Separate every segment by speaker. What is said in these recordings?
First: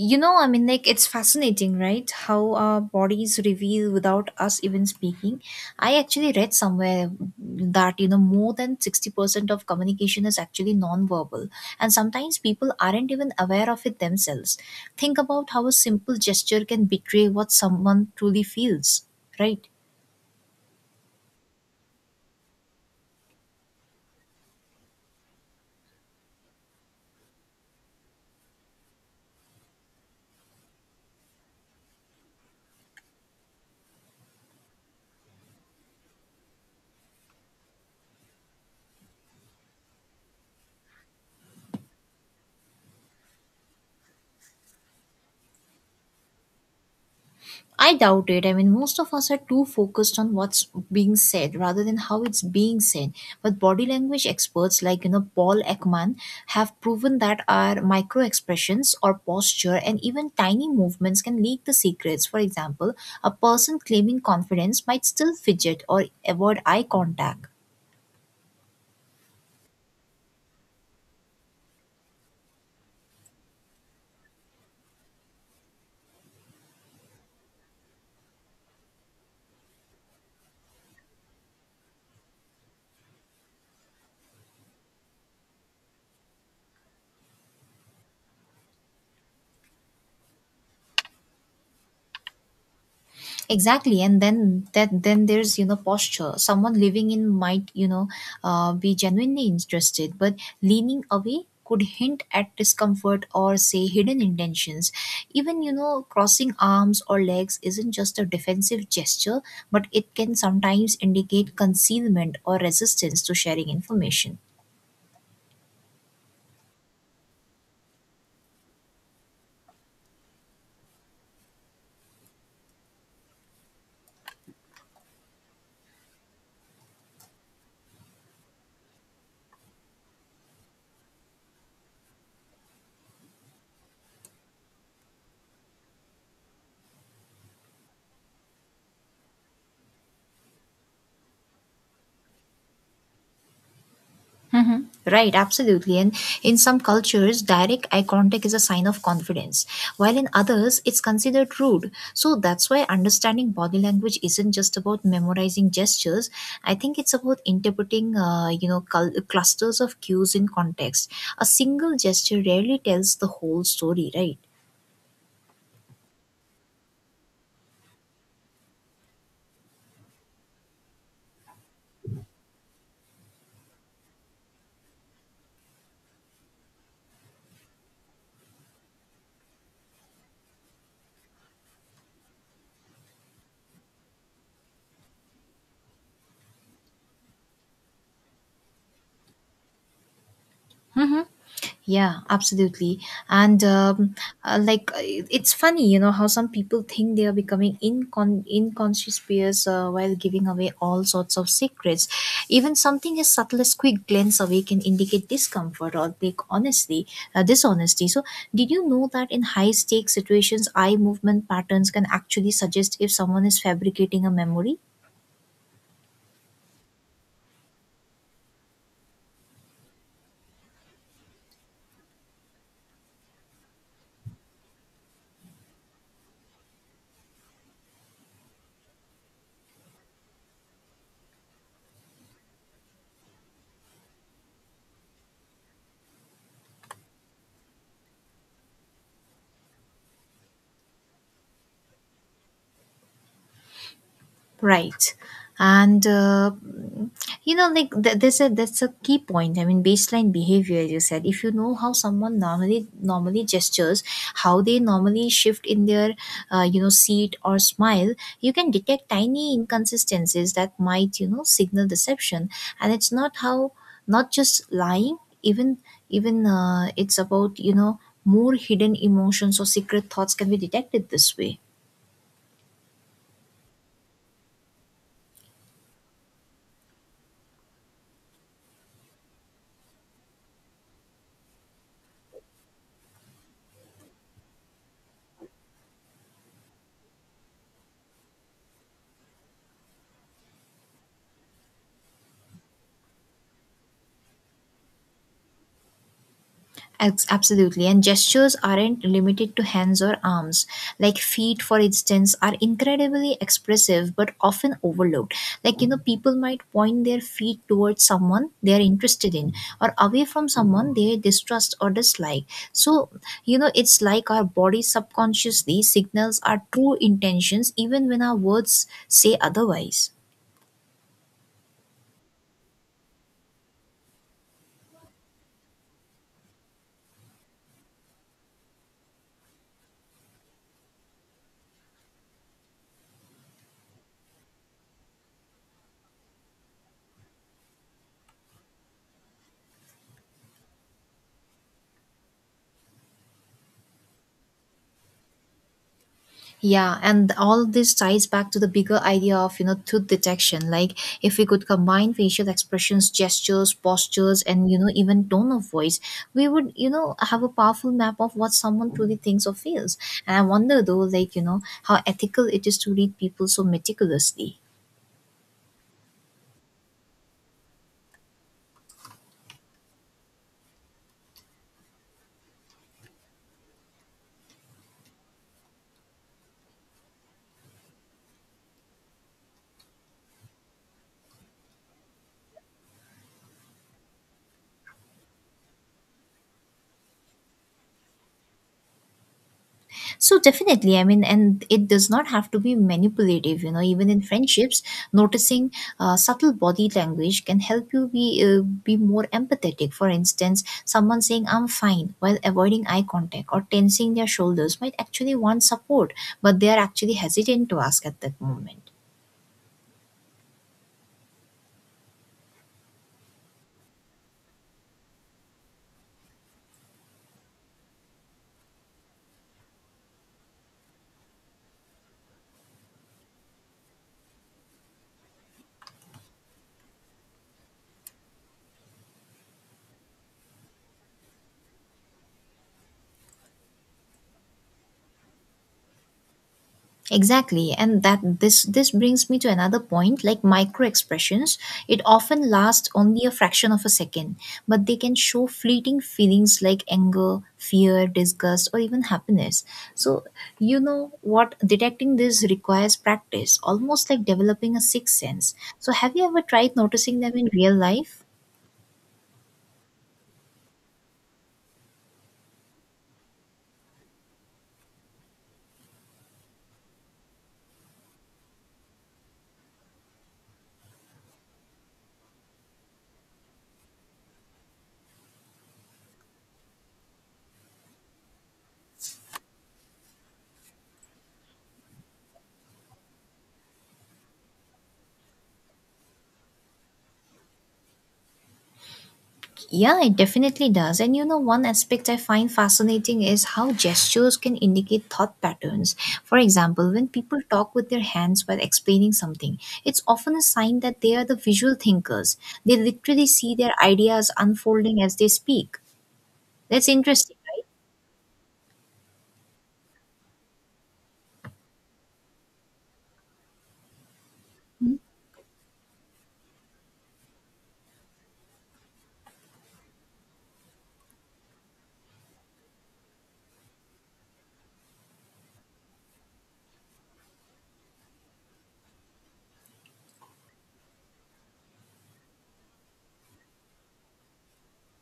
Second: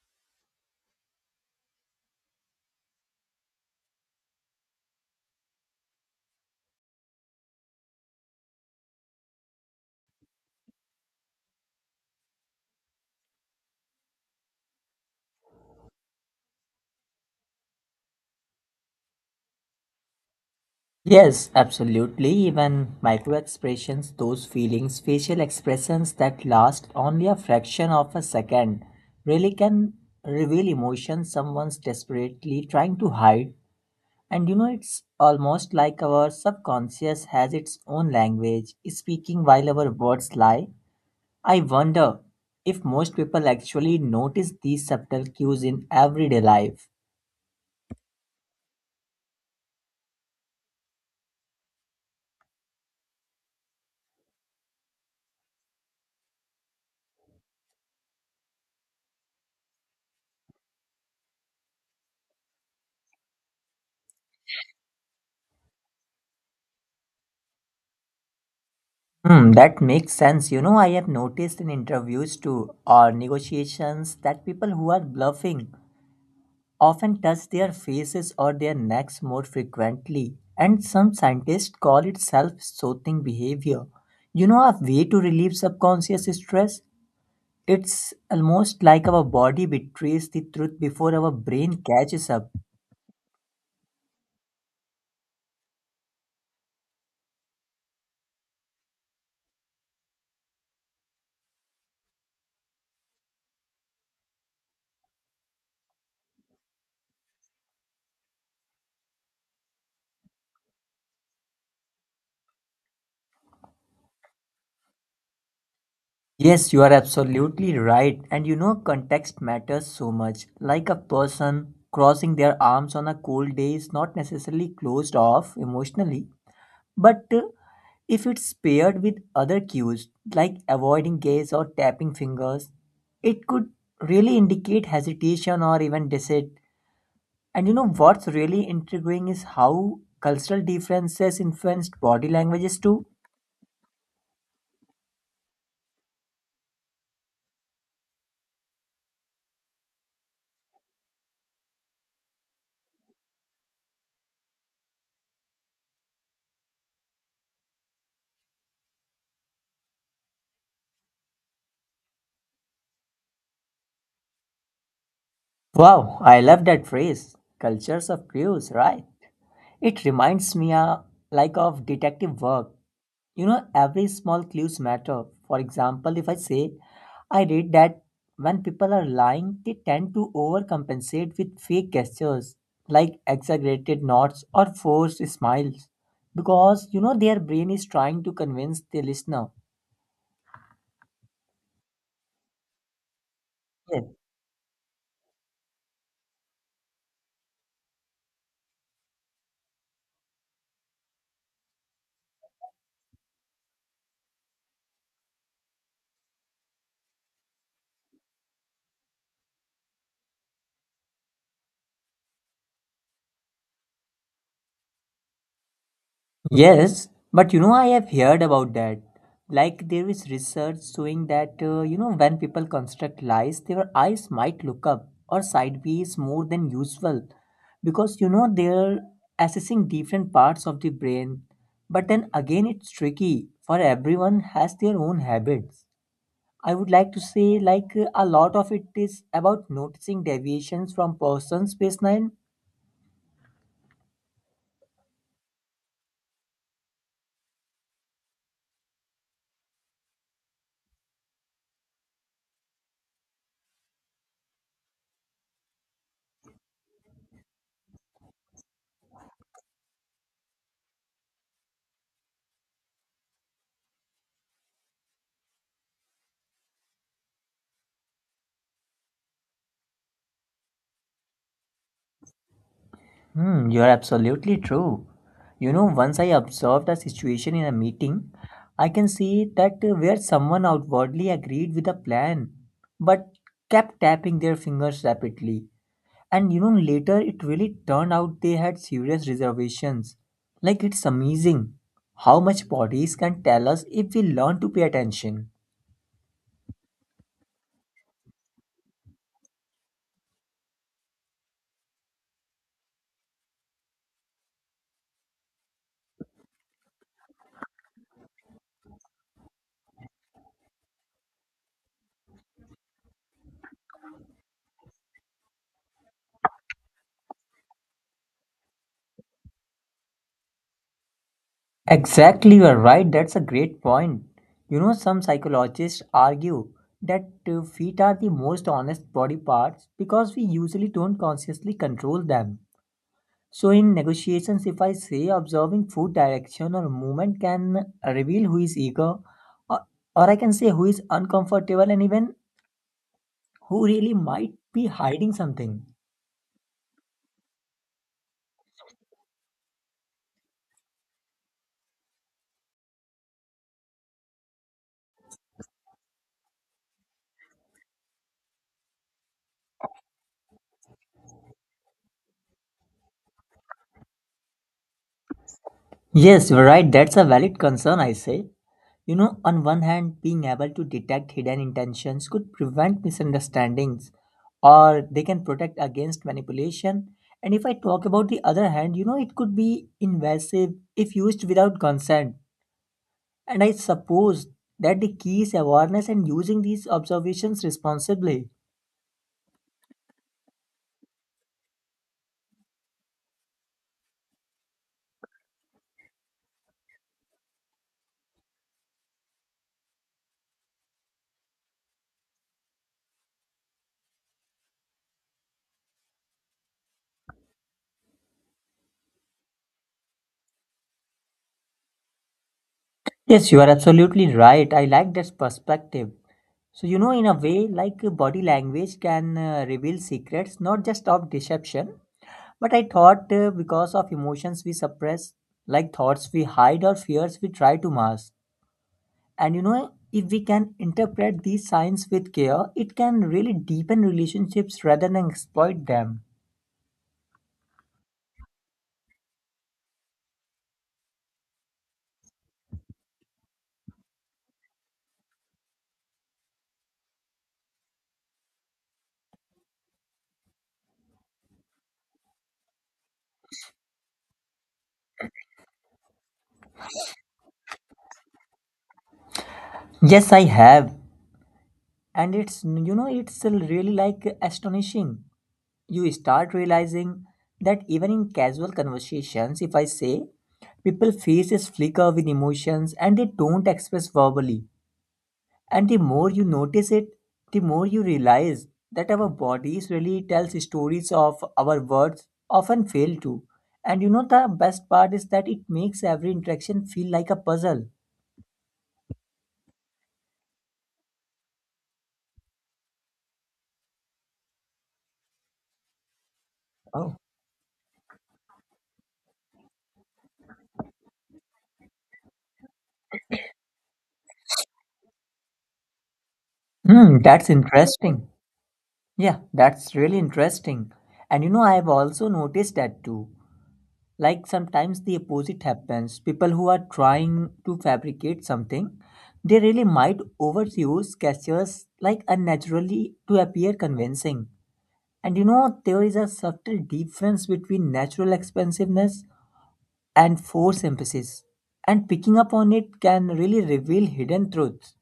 Speaker 1: I mean, like, it's fascinating, right? How our bodies reveal without us even speaking. I actually read somewhere that, more than 60% of communication is actually non-verbal, and sometimes people aren't even aware of it themselves. Think about how a simple gesture can betray what someone truly feels, right?
Speaker 2: Yes, absolutely. Even micro expressions, those feelings, facial expressions that last only a fraction of a second, really can reveal emotions someone's desperately trying to hide. And you know, it's almost like our subconscious has its own language, speaking while our words lie. I wonder if most people actually notice these subtle cues in everyday life.
Speaker 1: I doubt it. I mean, most of us are too focused on what's being said rather than how it's being said. But body language experts like, Paul Ekman have proven that our micro expressions or posture and even tiny movements can leak the secrets. For example, a person claiming confidence might still fidget or avoid eye contact.
Speaker 2: Hmm, that makes sense. You know, I have noticed in interviews too or negotiations that people who are bluffing often touch their faces or their necks more frequently. And some scientists call it self soothing behavior. You know, a way to relieve subconscious stress? It's almost like our body betrays the truth before our brain catches up.
Speaker 1: Exactly. And then that then there's posture. Someone living in might be genuinely interested but leaning away could hint at discomfort or say hidden intentions. Even crossing arms or legs isn't just a defensive gesture, but it can sometimes indicate concealment or resistance to sharing information.
Speaker 2: Yes, you are absolutely right. And you know, context matters so much. Like a person crossing their arms on a cold day is not necessarily closed off emotionally, but if it's paired with other cues like avoiding gaze or tapping fingers, it could really indicate hesitation or even dissent. And you know, what's really intriguing is how cultural differences influenced body languages too.
Speaker 1: Right, absolutely. And in some cultures, direct eye contact is a sign of confidence, while in others, it's considered rude. So that's why understanding body language isn't just about memorizing gestures. I think it's about interpreting, clusters of cues in context. A single gesture rarely tells the whole story, right?
Speaker 2: Wow, I love that phrase. Cultures of cues, right? It reminds me like of detective work. You know, every small clues matter. For example, if I say I read that when people are lying, they tend to overcompensate with fake gestures like exaggerated nods or forced smiles because you know their brain is trying to convince the listener.
Speaker 1: Yeah, absolutely. And
Speaker 2: Yes.
Speaker 1: like, it's funny, how some people think they are becoming inconspicuous while giving away all sorts of secrets. Even something as subtle as quick glance away can indicate discomfort or like honestly, dishonesty. So, did you know that in high stakes situations, eye movement patterns can actually suggest if someone is fabricating a memory?
Speaker 2: Yes, but you know, I have heard about that. There is research showing that, you know, when people construct lies, their eyes might look up or sideways more than usual because, you know, they're assessing different parts of the brain. But then again, it's tricky for everyone has their own habits. I would like to say, a lot of it is about noticing deviations from person's baseline.
Speaker 1: Right. And like there's a that's a key point. I mean, baseline behavior, as you said. If you know how someone normally gestures, how they normally shift in their, seat or smile, you can detect tiny inconsistencies that might, signal deception. And it's not just lying, even it's about more hidden emotions or secret thoughts can be detected this way.
Speaker 2: Hmm, you're absolutely true. You know, once I observed a situation in a meeting, I can see that where someone outwardly agreed with a plan, but kept tapping their fingers rapidly. And you know, later it really turned out they had serious reservations. Like, it's amazing how much bodies can tell us if we learn to pay attention.
Speaker 1: Absolutely. And gestures aren't limited to hands or arms. Like feet, for instance, are incredibly expressive but often overlooked. Like, people might point their feet towards someone they are interested in or away from someone they distrust or dislike. So, it's like our body subconsciously signals our true intentions even when our words say otherwise.
Speaker 2: Exactly, you are right. That's a great point. You know, some psychologists argue that feet are the most honest body parts because we usually don't consciously control them. So, in negotiations, if I say observing food direction or movement can reveal who is eager, or, or I can say who is uncomfortable, and even who really might be hiding something.
Speaker 1: Yeah, and all this ties back to the bigger idea of, truth detection. Like if we could combine facial expressions, gestures, postures, and, even tone of voice, we would, have a powerful map of what someone truly thinks or feels. And I wonder though, like, how ethical it is to read people so meticulously.
Speaker 2: Yes, you're right. That's a valid concern, I say. You know, on one hand, being able to detect hidden intentions could prevent misunderstandings or they can protect against manipulation. And if I talk about the other hand, you know, it could be invasive if used without consent. And I suppose that the key is awareness and using these observations responsibly.
Speaker 1: So definitely, I mean, and it does not have to be manipulative. Even in friendships, noticing subtle body language can help you be more empathetic. For instance, someone saying "I'm fine" while avoiding eye contact or tensing their shoulders might actually want support, but they are actually hesitant to ask at that moment.
Speaker 2: Yes, you are absolutely right. I like that perspective. So, you know, in a way, like body language can reveal secrets not just of deception. But I thought because of emotions we suppress, like thoughts we hide or fears we try to mask. And you know, if we can interpret these signs with care, it can really deepen relationships rather than exploit them.
Speaker 1: Exactly, and that this brings me to another point like micro expressions. It often lasts only a fraction of a second, but they can show fleeting feelings like anger, fear, disgust, or even happiness. So, you know what, detecting this requires practice, almost like developing a sixth sense. So, have you ever tried noticing them in real life?
Speaker 2: Yes, I have. And it's, you know, it's really like astonishing. You start realizing that even in casual conversations, if I say, people faces flicker with emotions and they don't express verbally. And the more you notice it, the more you realize that our bodies really tells stories of our words often fail to. And you know the best part is that it makes every interaction feel like a puzzle.
Speaker 1: Yeah, it definitely does. And one aspect I find fascinating is how gestures can indicate thought patterns. For example, when
Speaker 2: Oh.
Speaker 1: people talk with their hands while explaining something, it's often a sign that they are the visual thinkers. They literally see their ideas unfolding as they speak. That's
Speaker 2: Hmm,
Speaker 1: interesting,
Speaker 2: that's
Speaker 1: right?
Speaker 2: interesting. Yeah, that's really interesting. And you know, I have also noticed that too. Like sometimes the opposite happens. People who are trying to fabricate something, they really might overuse gestures like unnaturally to appear convincing. And you know, there is a subtle difference between natural expansiveness and forced emphasis. And picking up on it can really reveal hidden truths.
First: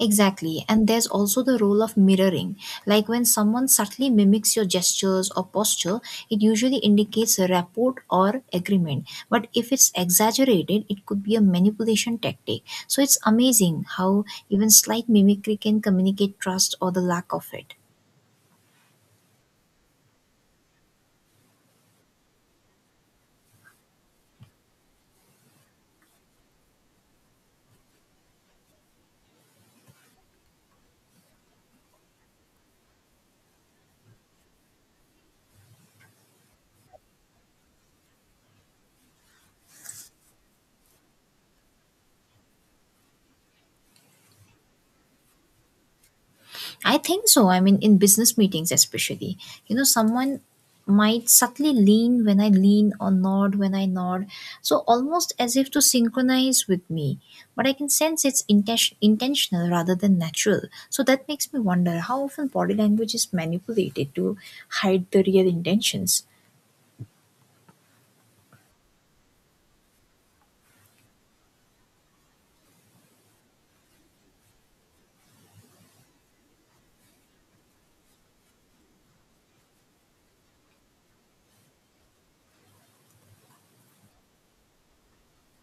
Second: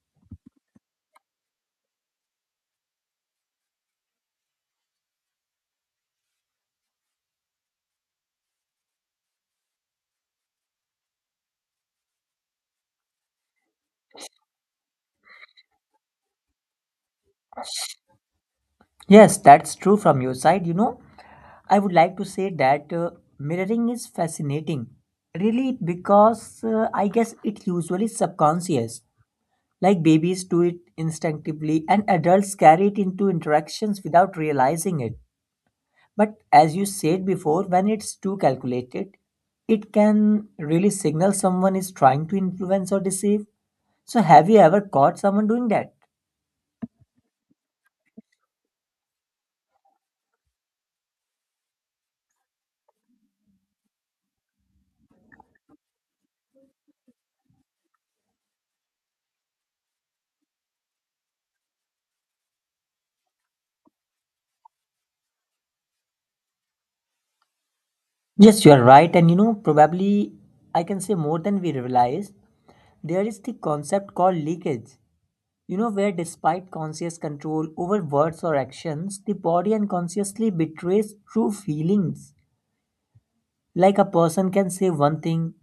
Speaker 1: Exactly. And there's also the role of mirroring. Like when someone subtly mimics your gestures or posture, it usually indicates a rapport or agreement. But if it's exaggerated, it could be a manipulation tactic. So it's amazing how even slight mimicry can communicate trust or the lack of it.
Speaker 2: Yes, that's true from your side. You know, I would like to say that mirroring is fascinating. Really, because I guess it usually subconscious. Like babies do it instinctively, and adults carry it into interactions without realizing it. But as you said before, when it's too calculated, it can really signal someone is trying to influence or deceive. So, have you ever caught someone doing that?
Speaker 1: I think so. I mean, in business meetings, especially, someone might subtly lean when I lean or nod when I nod. So almost as if to synchronize with me. But I can sense it's intentional rather than natural. So that makes me wonder how often body language is manipulated to hide the real intentions.
Speaker 2: Yes, you are right. And you know, probably I can say more than we realize, there is the concept called leakage. You know, where despite conscious control over words or actions, the body unconsciously betrays true feelings. Like a person can say one thing,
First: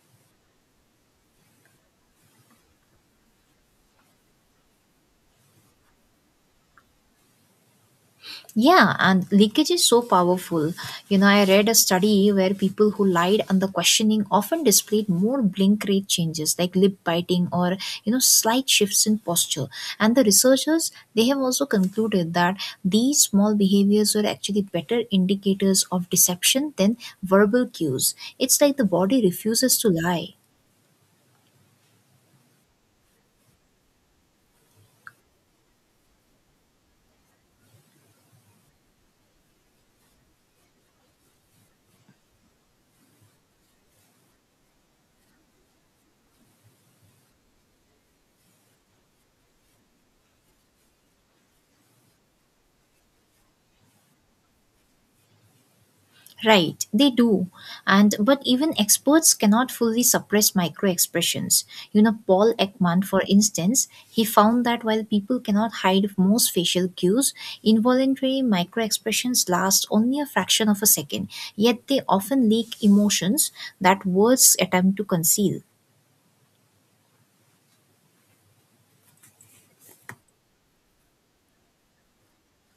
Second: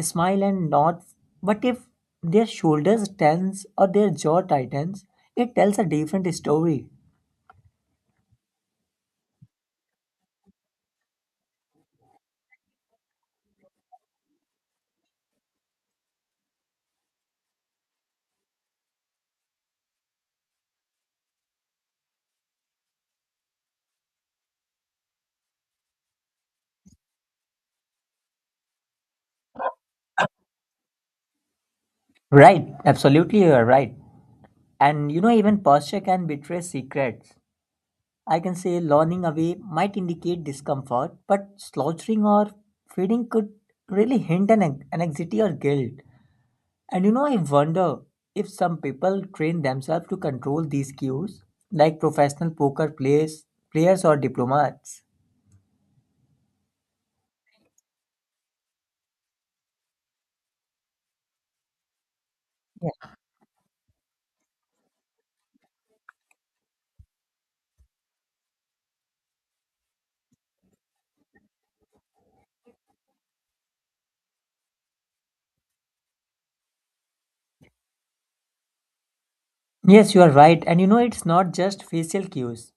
Speaker 2: smile and nod, but if their shoulders tense or their jaw tightens, it tells a different story.
Speaker 1: Yeah, and leakage is so powerful. I read a study where people who lied under questioning often displayed more blink rate changes like lip biting or, slight shifts in posture. And the researchers, they have also concluded that these small behaviors were actually better indicators of deception than verbal cues. It's like the body refuses to lie.
Speaker 2: Right, absolutely, you are right. And you know, even posture can betray secrets. I can say lolling away might indicate discomfort, but slouching or fading could really hint an anxiety or guilt. And you know, I wonder if some people train themselves to control these cues, like professional poker players or diplomats.
Speaker 1: Right, they do. And but even experts cannot fully suppress microexpressions. Paul Ekman,
Speaker 2: Yeah.
Speaker 1: for instance, he found that while people cannot hide most facial cues, involuntary microexpressions last only a fraction of a second, yet they often leak emotions that words attempt to conceal.
Speaker 2: Yes, you are right. And you know, it's not just facial cues,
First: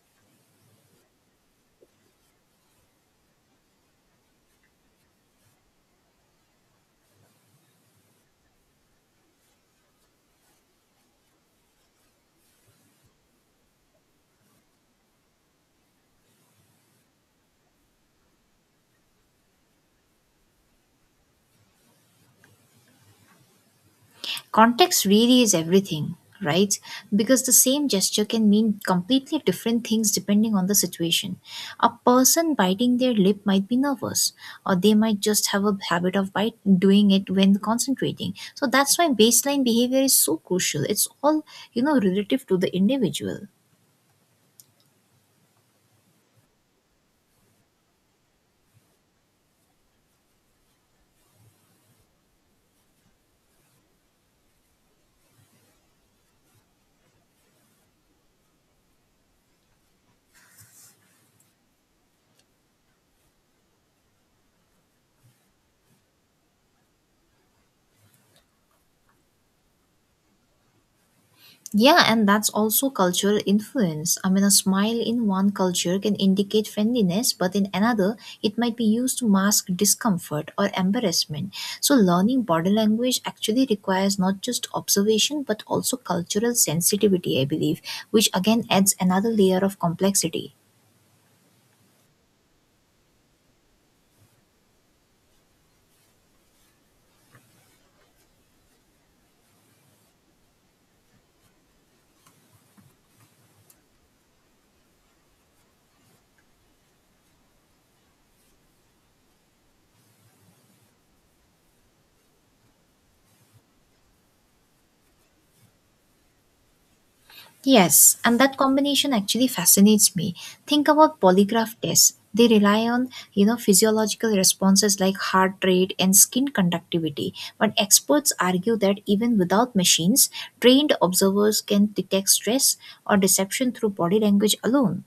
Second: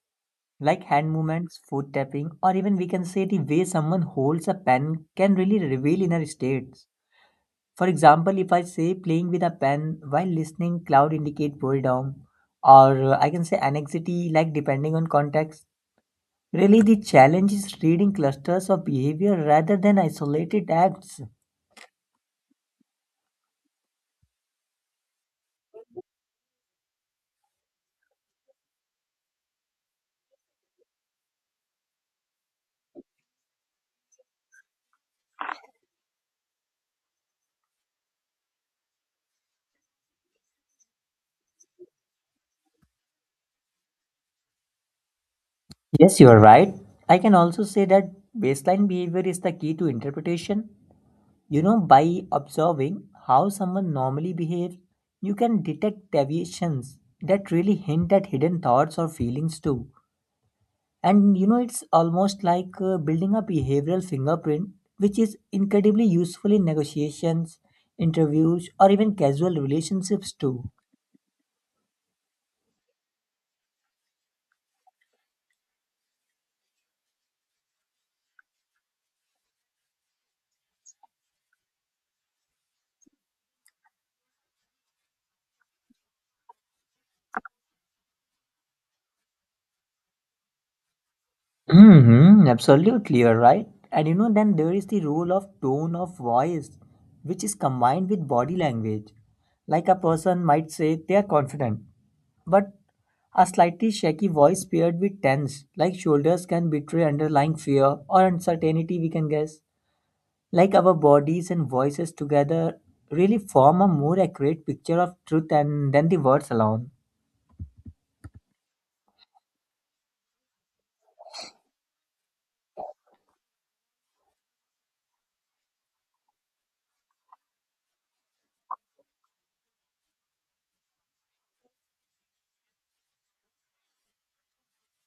Speaker 2: like hand movements, foot tapping, or even we can say the way someone holds a pen can really reveal inner states. For example, if I say playing with a pen while listening, cloud indicate boredom, or I can say anxiety, like depending on context. Really, the challenge is reading clusters of behavior rather than isolated acts.
Speaker 1: Context really is everything, right? Because the same gesture can mean completely different things depending on the situation. A person biting their lip might be nervous, or they might just have a habit of bite doing it when concentrating. So that's why baseline behavior is so crucial. It's all, relative to the individual.
Speaker 2: Yes, you are right. I can also say that baseline behavior is the key to interpretation. You know, by observing how someone normally behaves, you can detect deviations that really hint at hidden thoughts or feelings too. And you know, it's almost like building a behavioral fingerprint, which is incredibly useful in negotiations, interviews, or even casual relationships too.
Speaker 1: Yeah, and that's also cultural influence. I mean, a smile in one culture can indicate friendliness, but in another, it might be used to mask discomfort or embarrassment. So, learning body language actually requires not just observation but also cultural sensitivity, I believe, which again adds another layer of complexity.
Speaker 2: Mm-hmm, absolutely, you're right. And you know, then there is the role of tone of voice, which is combined with body language. Like a person might say they are confident, but a slightly shaky voice paired with tense, like shoulders can betray underlying fear or uncertainty, we can guess. Like our bodies and voices together really form a more accurate picture of truth and than the words alone.
Speaker 1: Yes, and that combination actually fascinates me. Think about polygraph tests. They rely on, physiological responses like heart rate and skin conductivity. But experts argue that even without machines, trained observers can detect stress or deception through body language alone.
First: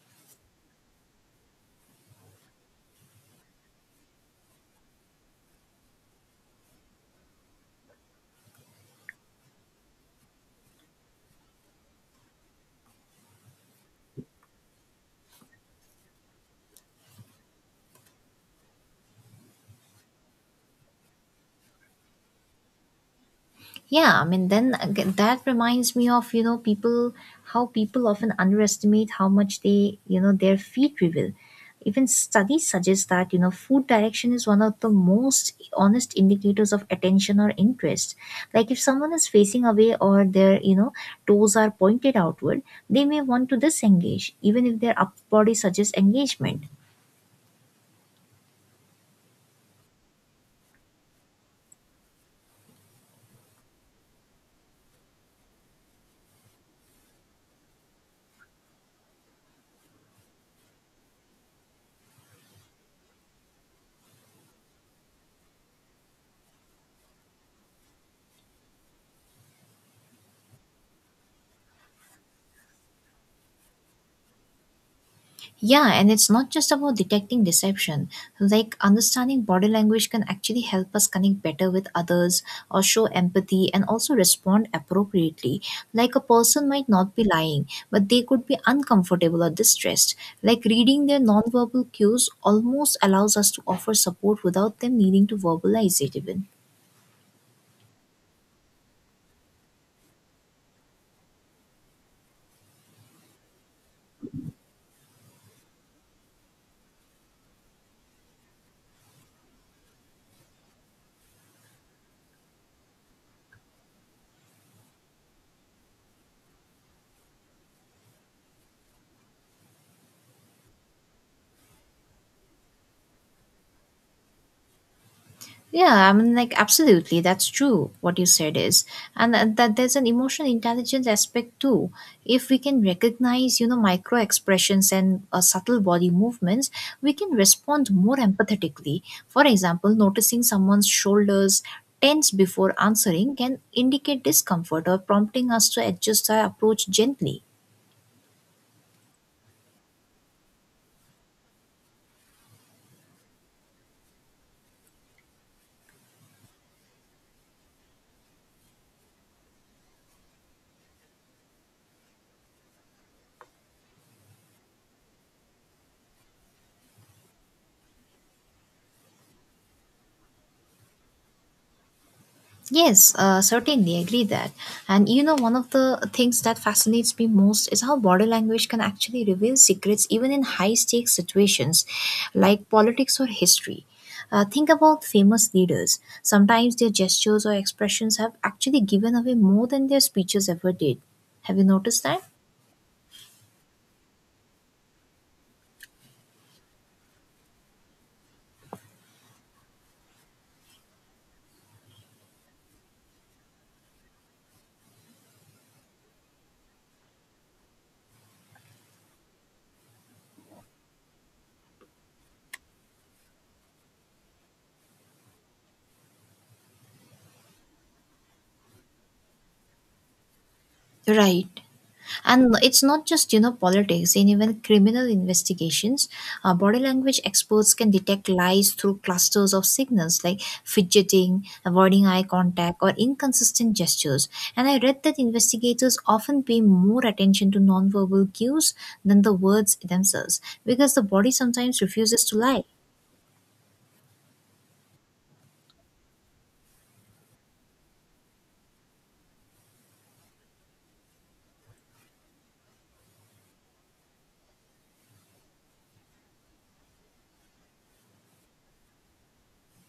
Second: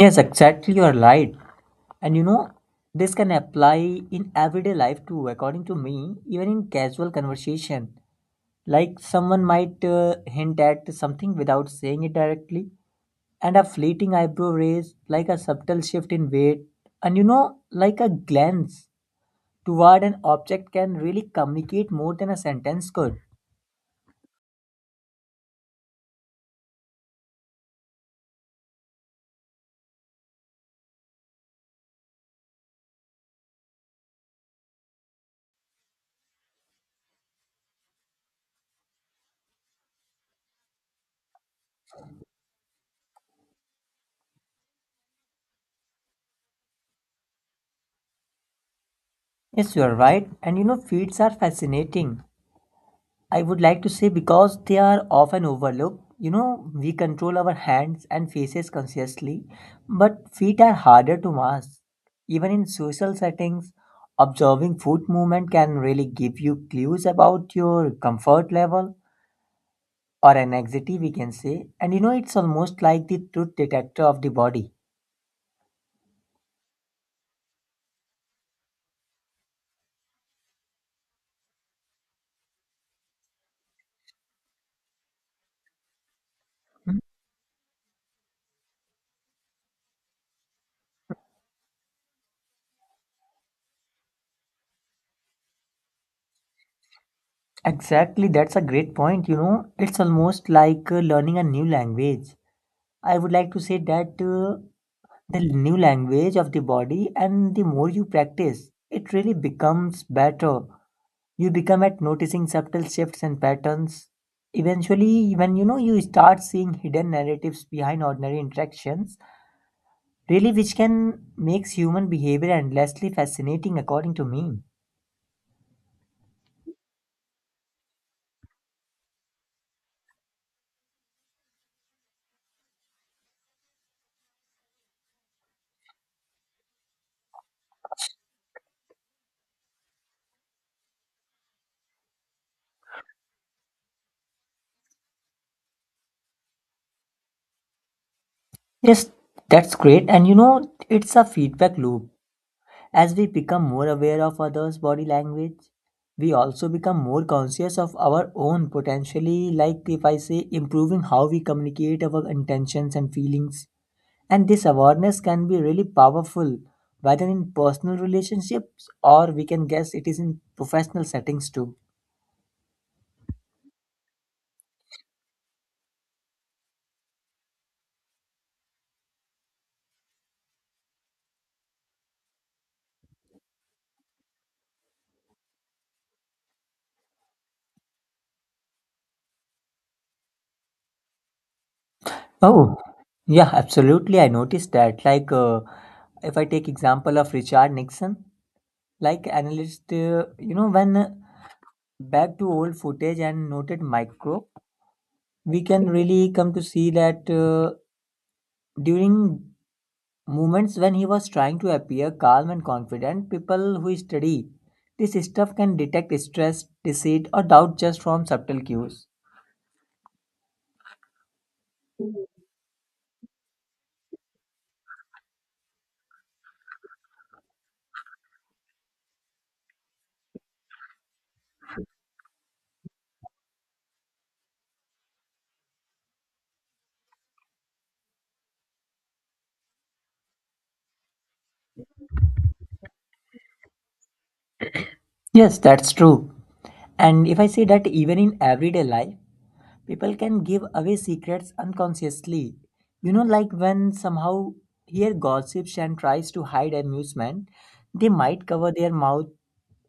Speaker 2: Yes, exactly. You are right. And you know, this can apply in everyday life too, according to me, even in casual conversation. Like someone might hint at something without saying it directly, and a fleeting eyebrow raise, like a subtle shift in weight, and you know, like a glance toward an object can really communicate more than a sentence could.
Speaker 1: Yeah, I mean, then that reminds me of, people, how people often underestimate how much they, their feet reveal. Even studies suggest that, food direction is one of the most honest indicators of attention or interest. Like if someone is facing away or their, toes are pointed outward, they may want to disengage, even if their upper body suggests engagement.
Speaker 2: Yes, you are right. And you know, feeds are fascinating I would like to say because they are often overlooked. You know, we control our hands and faces consciously, but feet are harder to mask. Even in social settings, observing foot movement can really give you clues about your comfort level or anxiety, we can say. And you know, it's almost like the truth detector of the body.
Speaker 1: Yeah, and it's not just about detecting deception. Like understanding body language can actually help us connect better with others or show empathy and also respond appropriately. Like a person might not be lying, but they could be uncomfortable or distressed. Like reading their nonverbal cues almost allows us to offer support without them needing to verbalize it even.
Speaker 2: Exactly, that's a great point. You know, it's almost like learning a new language. I would like to say that the new language of the body and the more you practice, it really becomes better. You become at noticing subtle shifts and patterns. Eventually, when you know you start seeing hidden narratives behind ordinary interactions, really which can makes human behavior endlessly fascinating according to me.
Speaker 1: Yeah, I mean, like, absolutely, that's true. What you said is, and that there's an emotional intelligence aspect too. If we can recognize, micro expressions and subtle body movements, we can respond more empathetically. For example, noticing someone's shoulders tense before answering can indicate discomfort or prompting us to adjust our approach gently.
Speaker 2: Yes, that's great. And you know, it's a feedback loop. As we become more aware of others' body language, we also become more conscious of our own, potentially, like if I say, improving how we communicate our intentions and feelings. And this awareness can be really powerful, whether in personal relationships or we can guess it is in professional settings too.
Speaker 1: Yes, certainly agree that. And one of the things that fascinates me most is how body language can actually reveal secrets even in high stakes situations like politics or history. Think about famous leaders. Sometimes their gestures or expressions have actually given away more than their speeches ever did. Have you noticed that?
Speaker 2: Oh, yeah, absolutely. I noticed that. If I take example of Richard Nixon, like analyst, you know, when back to old footage and noted micro we can really come to see that during moments when he was trying to appear calm and confident, people who study this stuff can detect stress, deceit, or doubt just from subtle cues.
Speaker 1: Right. And no, it's not just, politics, in even criminal investigations, body language experts can detect lies through clusters of signals like fidgeting, avoiding eye contact, or inconsistent gestures. And I read that investigators often pay more attention to nonverbal cues than the words themselves because the body sometimes refuses to lie.
Speaker 2: Yes, that's true. And if I say that even in everyday life, people can give away secrets unconsciously. You know, like when somehow here gossips and tries to hide amusement, they might cover their mouth,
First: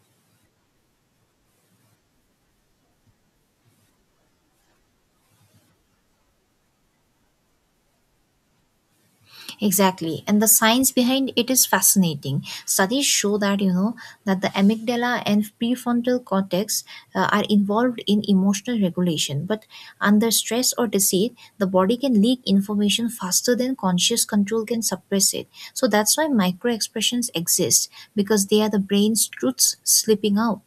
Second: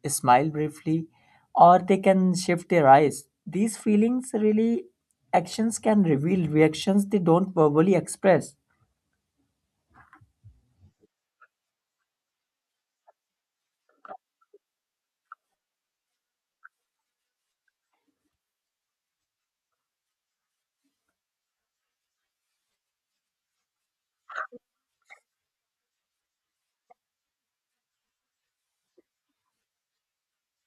Speaker 2: smile briefly, or they can shift their eyes. These feelings really actions can reveal reactions they don't verbally express.
Speaker 1: Exactly. And the science behind it is fascinating. Studies show that, the amygdala and prefrontal cortex are involved in emotional regulation. But under stress or deceit, the body can leak information faster than conscious control can suppress it. So that's why micro expressions exist because they are the brain's truths slipping out.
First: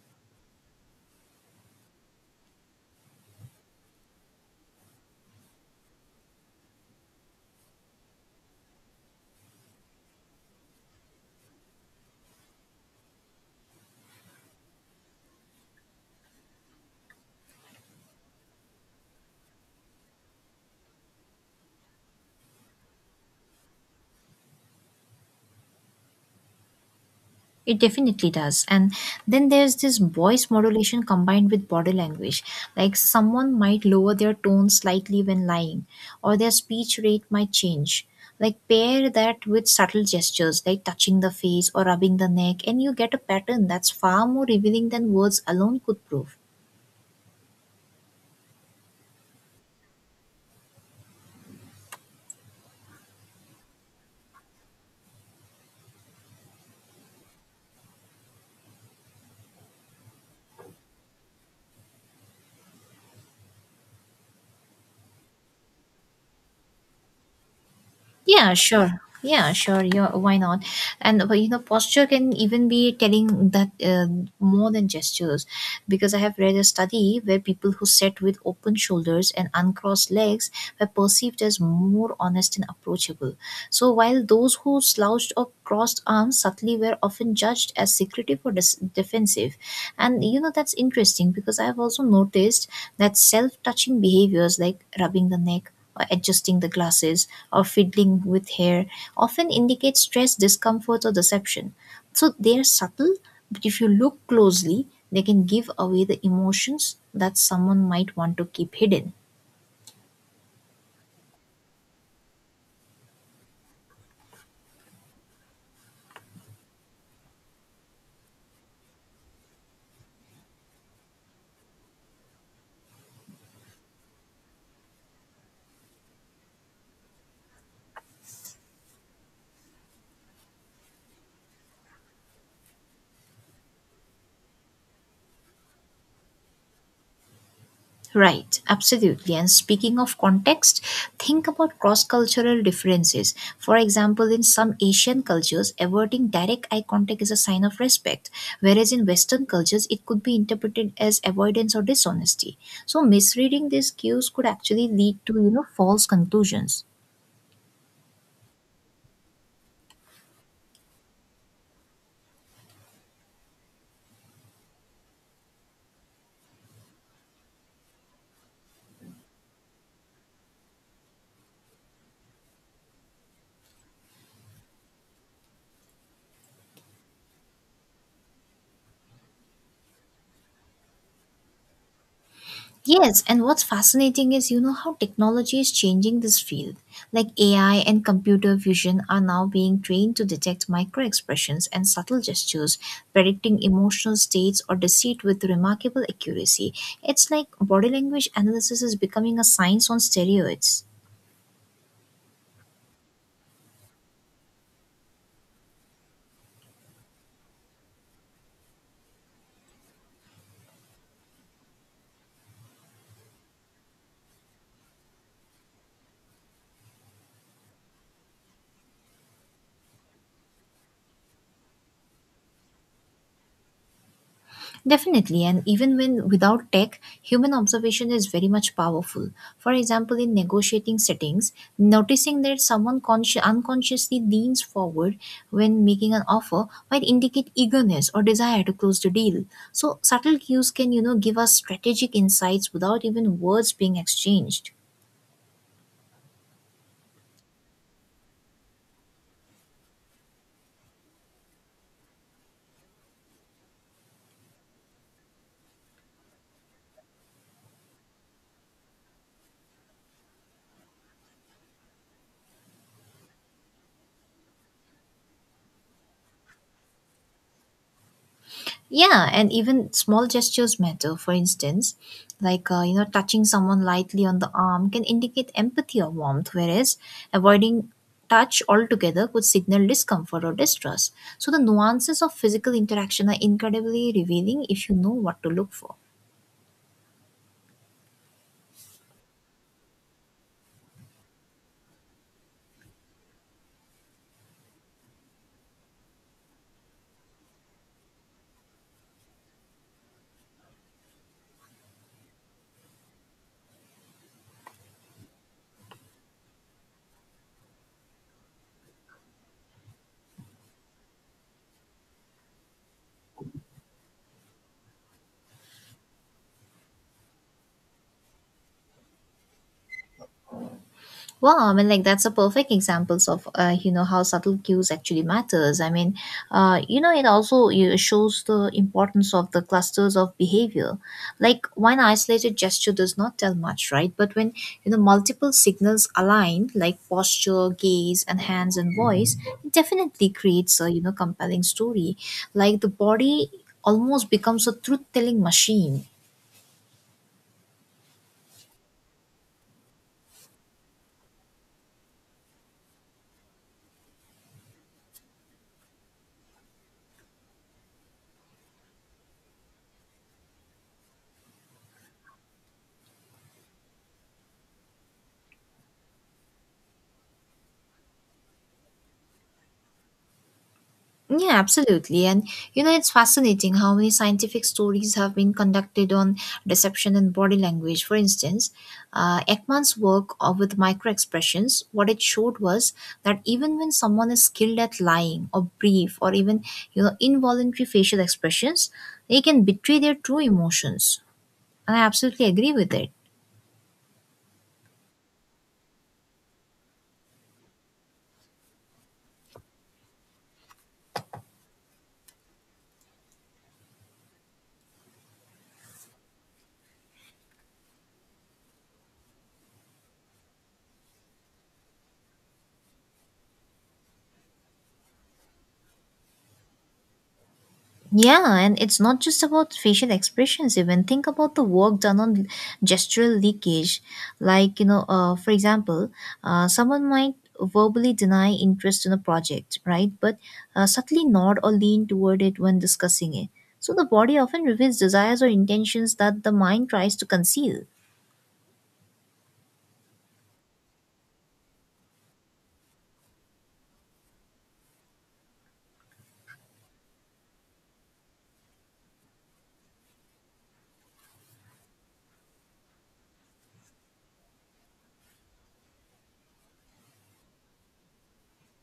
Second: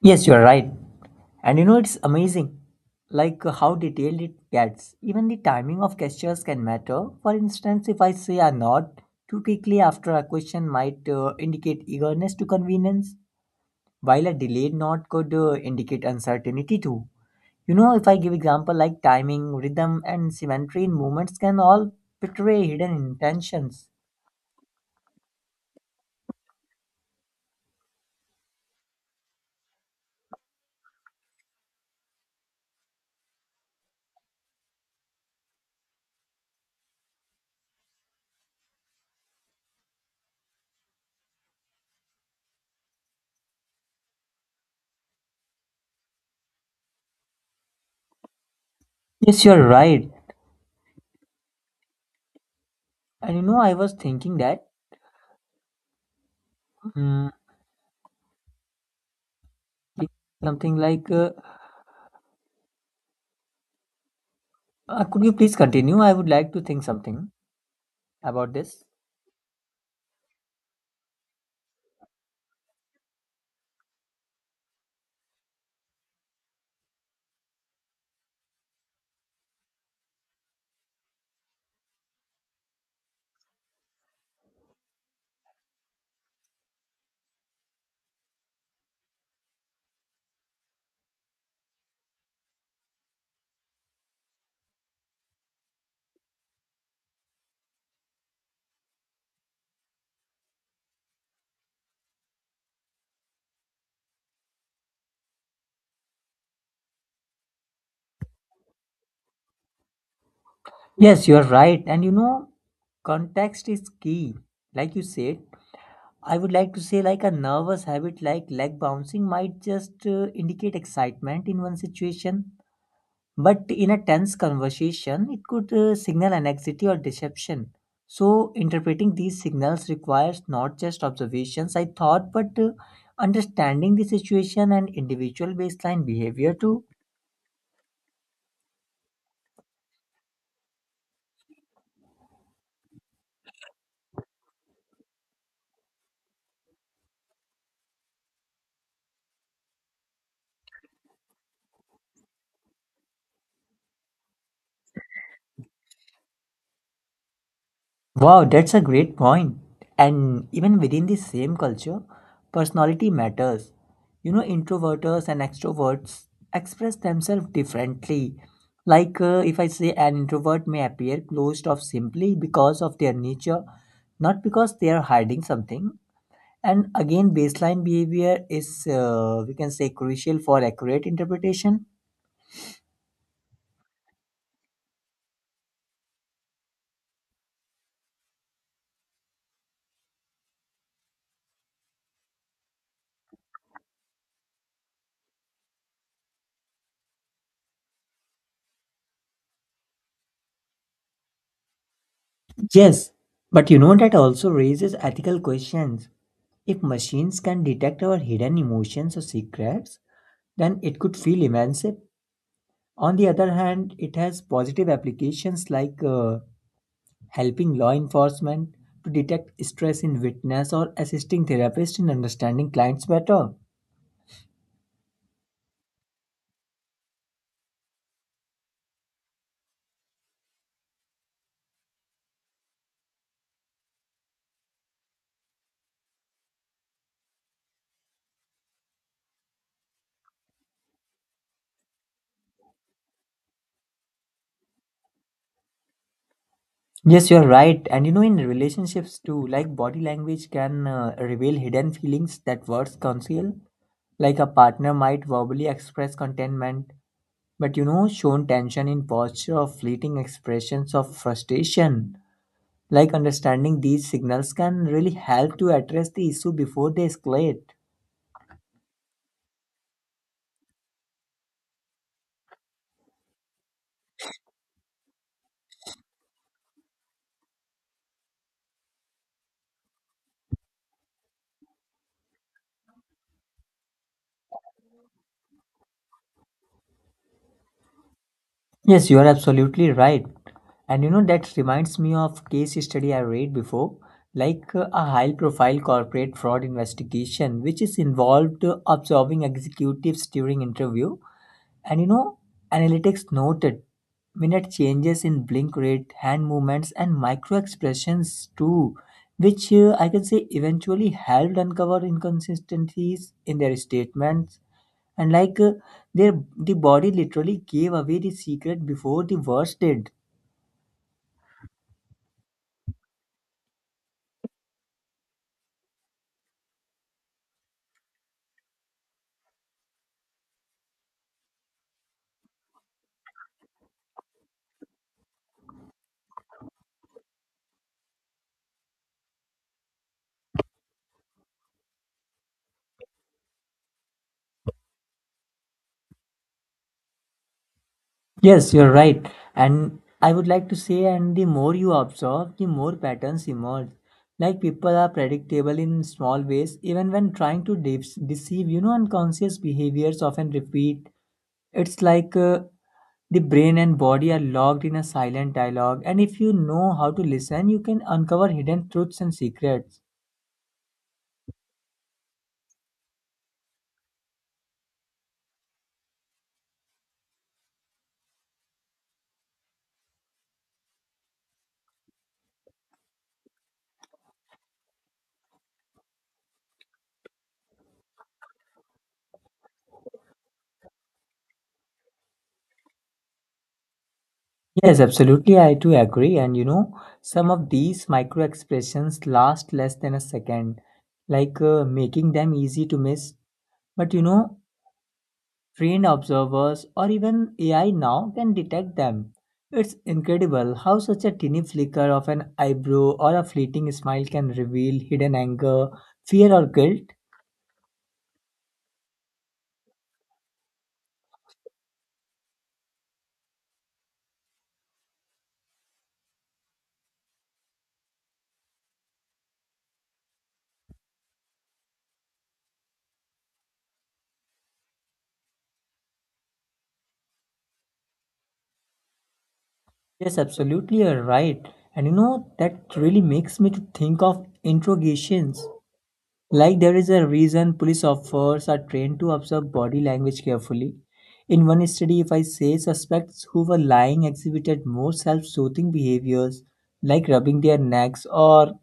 Speaker 2: Yes, you are right. And you know, it's amazing, how detailed it gets. Even the timing of gestures can matter. For instance, if I say a nod too quickly after a question might indicate eagerness to convenience, while a delayed nod could indicate uncertainty too. You know, if I give example like timing, rhythm, and symmetry in movements can all betray hidden intentions.
Speaker 1: It definitely does. And then there's this voice modulation combined with body language. Like someone might lower their tone slightly when lying, or their speech rate might change. Like pair that with subtle gestures like touching the face or rubbing the neck, and you get a pattern that's far more revealing than words alone could prove.
Speaker 2: Yes, you're right. And you know, I was thinking that mm, something like, could you please continue? I would like to think something about
Speaker 1: Yeah,
Speaker 2: this?
Speaker 1: sure. Yeah, sure. Yeah, why not? And but, posture can even be telling that more than gestures, because I have read a study where people who sat with open shoulders and uncrossed legs were perceived as more honest and approachable. So while those who slouched or crossed arms subtly were often judged as secretive or defensive, and you know, that's interesting because I've also noticed that self touching behaviors like rubbing the neck, or adjusting the glasses, or fiddling with hair often indicate stress, discomfort, or deception. So they are subtle, but if you look closely, they can give away the emotions that someone might want to keep hidden.
Speaker 2: Yes, you are right. And you know, context is key. Like you said, I would like to say, like a nervous habit like leg bouncing might just indicate excitement in one situation, but in a tense conversation, it could signal anxiety or deception. So, interpreting these signals requires not just observations, I thought, but understanding the situation and individual baseline behavior too.
Speaker 1: Right, absolutely. And speaking of context, think about cross cultural differences. For example, in some Asian cultures, averting direct eye contact is a sign of respect, whereas in Western cultures, it could be interpreted as avoidance or dishonesty. So, misreading these cues could actually lead to, you know, false conclusions.
Speaker 2: Wow, that's a great point. And even within the same culture, personality matters. You know, introverters and extroverts express themselves differently. Like, if I say an introvert may appear closed off simply because of their nature, not because they are hiding something. And again, baseline behavior is, we can say, crucial for accurate interpretation.
Speaker 1: Yes, and what's fascinating is you know how technology is changing this field. Like AI and computer vision are now being trained to detect micro expressions and subtle gestures, predicting emotional states or deceit with remarkable accuracy. It's like body language analysis is becoming a science on steroids.
Speaker 2: Yes, but you know that also raises ethical questions. If machines can detect our hidden emotions or secrets, then it could feel emancipated. On the other hand, it has positive applications like helping law enforcement to detect stress in witness or assisting therapists in understanding clients better.
Speaker 1: Definitely, and even when without tech, human observation is very much powerful. For example, in negotiating settings, noticing that someone unconsciously leans forward when making an offer might indicate eagerness or desire to close the deal. So, subtle cues can, you know, give us strategic insights without even words being exchanged.
Speaker 2: Yes, you're right. And you know, in relationships too, like body language can reveal hidden feelings that words conceal. Like a partner might verbally express contentment but you know shown tension in posture or fleeting expressions of frustration, like understanding these signals can really help to address the issue before they escalate.
Speaker 1: Yeah, and even small gestures matter. For instance, like you know, touching someone lightly on the arm can indicate empathy or warmth, whereas avoiding touch altogether could signal discomfort or distrust. So the nuances of physical interaction are incredibly revealing if you know what to look for.
Speaker 2: Yes, you are absolutely right. And you know, that reminds me of case study I read before. Like a high profile corporate fraud investigation which is involved observing executives during interview. And you know, analytics noted minute changes in blink rate, hand movements, and micro expressions too, which I can say eventually helped uncover inconsistencies in their statements. And like the body literally gave away the secret before the words did.
Speaker 1: Well, I mean, like that's a perfect examples of you know how subtle cues actually matters. I mean, you know, it also you know, shows the importance of the clusters of behavior. Like one isolated gesture does not tell much, right? But when you know multiple signals align, like posture, gaze, and hands and voice, it definitely creates a you know compelling story. Like the body almost becomes a truth-telling machine.
Speaker 2: Yes, you're right. And I would like to say, and the more you observe, the more patterns emerge. Like people are predictable in small ways, even when trying to deceive, you know, unconscious behaviors often repeat. It's like the brain and body are locked in a silent dialogue, and if you know how to listen, you can uncover hidden truths and secrets.
Speaker 1: Yeah, absolutely. And you know, it's fascinating how many scientific stories have been conducted on deception and body language. For instance, Ekman's work with microexpressions, what it showed was that even when someone is skilled at lying or brief or even, you know, involuntary facial expressions, they can betray their true emotions. And I absolutely agree with it.
Speaker 2: Yes, absolutely. I do agree. And you know, some of these micro expressions last less than a second, like making them easy to miss. But you know, trained observers or even AI now can detect them. It's incredible how such a tiny flicker of an eyebrow or a fleeting smile can reveal hidden anger, fear, or guilt.
Speaker 1: Yeah, and it's not just about facial expressions, even. Think about the work done on gestural leakage. Like, you know, for example, someone might verbally deny interest in a project, right? But subtly nod or lean toward it when discussing it. So the body often reveals desires or intentions that the mind tries to conceal.
Speaker 2: Yes, absolutely. You're right. And you know, that really makes me to think of interrogations. Like there is a reason police officers are trained to observe body language carefully. In one study, if I say suspects who were lying exhibited more self-soothing behaviors like rubbing their necks or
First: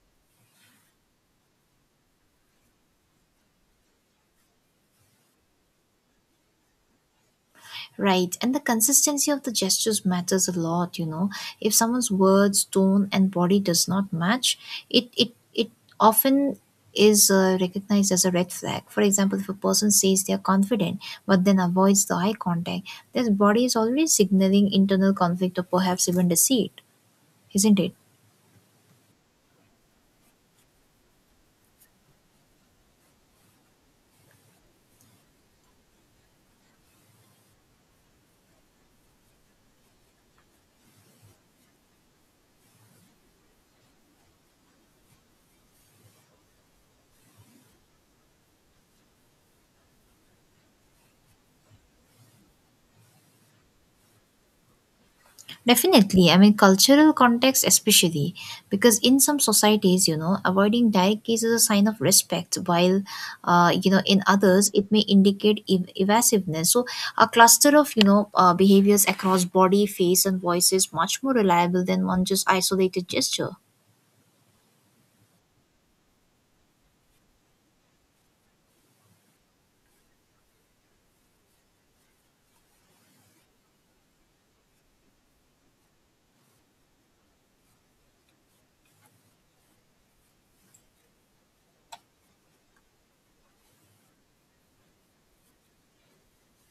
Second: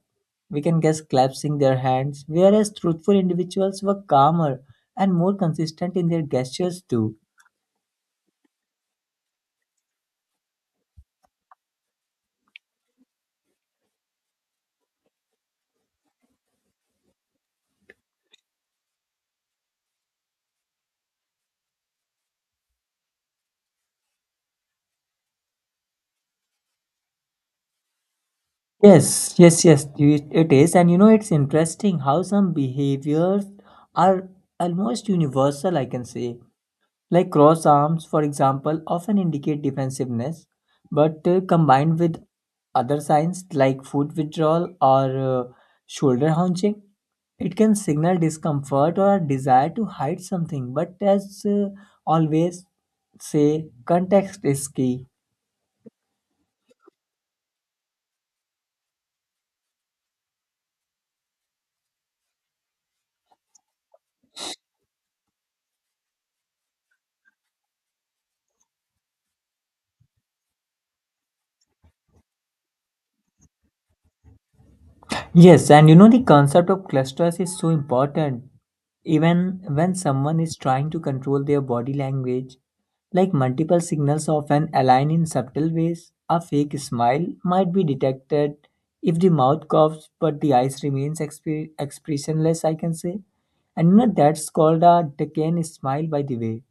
Speaker 2: we can guess clasping their hands, whereas truthful individuals were calmer and more consistent in their gestures too.
Speaker 1: Right, and the consistency of the gestures matters a lot, you know. If someone's words, tone, and body does not match, it often is recognized as a red flag. For example, if a person says they are confident but then avoids the eye contact, their body is already signaling internal conflict or perhaps even deceit, isn't it?
Speaker 2: Yes, yes, yes, it is. And you know, it's interesting how some behaviors are almost universal, I can say. Like cross arms, for example, often indicate defensiveness, but combined with other signs like foot withdrawal or shoulder hunching, it can signal discomfort or a desire to hide something. But as always say, context is key.
Speaker 1: Definitely, I mean, cultural context, especially because in some societies, you know, avoiding direct gaze is a sign of respect, while, you know, in others, it may indicate evasiveness. So, a cluster of, you know, behaviors across body, face, and voice is much more reliable than one just isolated gesture.
Speaker 2: Yes, and you know the concept of clusters is so important. Even when someone is trying to control their body language, like multiple signals often align in subtle ways, a fake smile might be detected if the mouth coughs but the eyes remains expressionless, I can say. And you know that's called a decaying smile by the way.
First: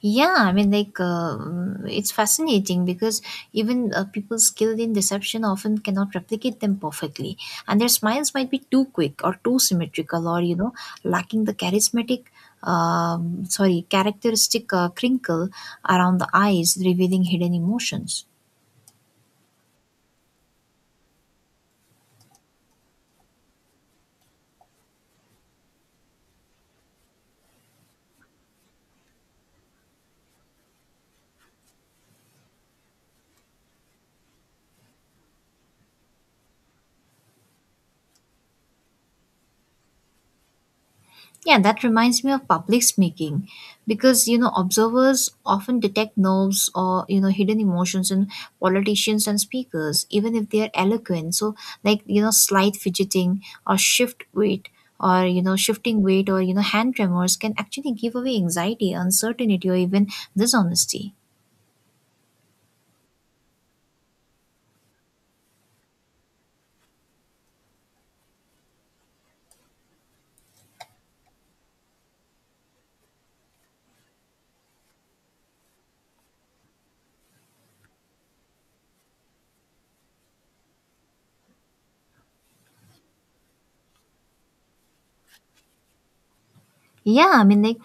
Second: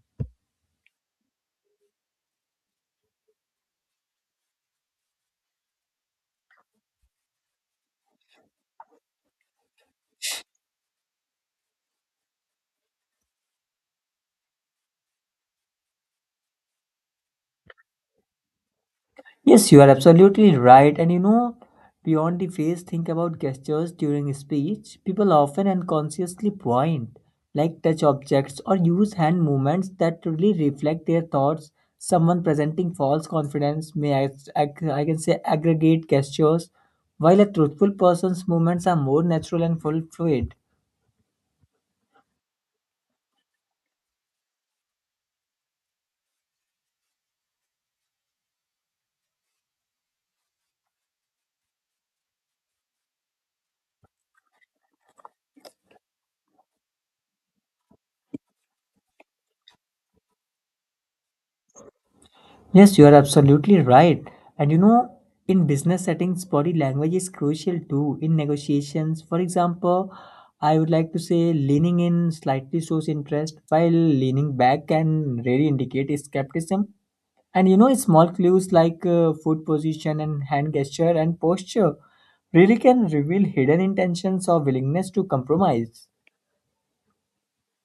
Speaker 1: Yeah, I mean, like, it's fascinating because even people skilled in deception often cannot replicate them perfectly. And their smiles might be too quick or too symmetrical or, you know, lacking the characteristic crinkle around the eyes, revealing hidden emotions.
Speaker 2: Yes, you are absolutely right. And you know, beyond the face, think about gestures during speech. People often unconsciously point, like touch objects or use hand movements that truly reflect their thoughts. Someone presenting false confidence may, I can say, aggregate gestures, while a truthful person's movements are more natural and full fluid.
Speaker 1: Yeah, that reminds me of public speaking because you know observers often detect nerves or you know hidden emotions in politicians and speakers even if they are eloquent, so like you know slight fidgeting or shift weight or you know hand tremors can actually give away anxiety, uncertainty, or even dishonesty.
Speaker 2: Yes, you are absolutely right. And you know, in business settings, body language is crucial too. In negotiations, for example, I would like to say leaning in slightly shows interest, while leaning back can really indicate skepticism. And you know, small clues like foot position and hand gesture and posture really can reveal hidden intentions or willingness to compromise.
Speaker 1: yeah i mean like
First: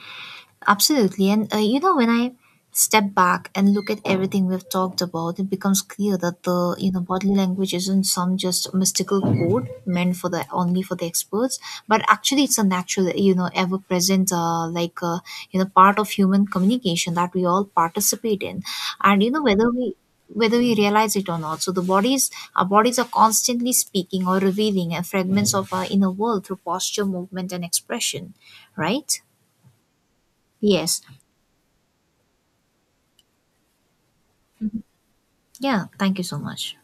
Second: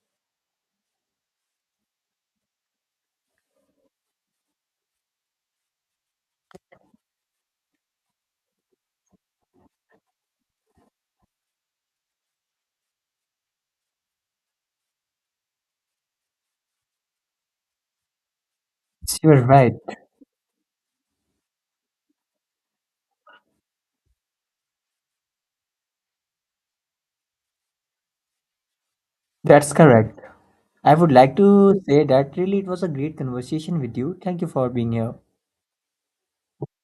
Speaker 1: Absolutely. And you know, when I step back and look at everything we've talked about, it becomes clear that the, you know, bodily language isn't some just mystical code meant for the only for the experts, but actually it's a natural, you know, ever present, you know, part of human communication that we all participate in. And, you know,
Speaker 2: You're right.
Speaker 1: whether we realize it or not. So our bodies are constantly speaking or revealing fragments of our inner world through posture, movement, and expression, right?
Speaker 2: That's correct. I
Speaker 1: Yes.
Speaker 2: would like to say that really it was a great conversation with you. Thank you for being here.
Speaker 1: Yeah, thank you so much.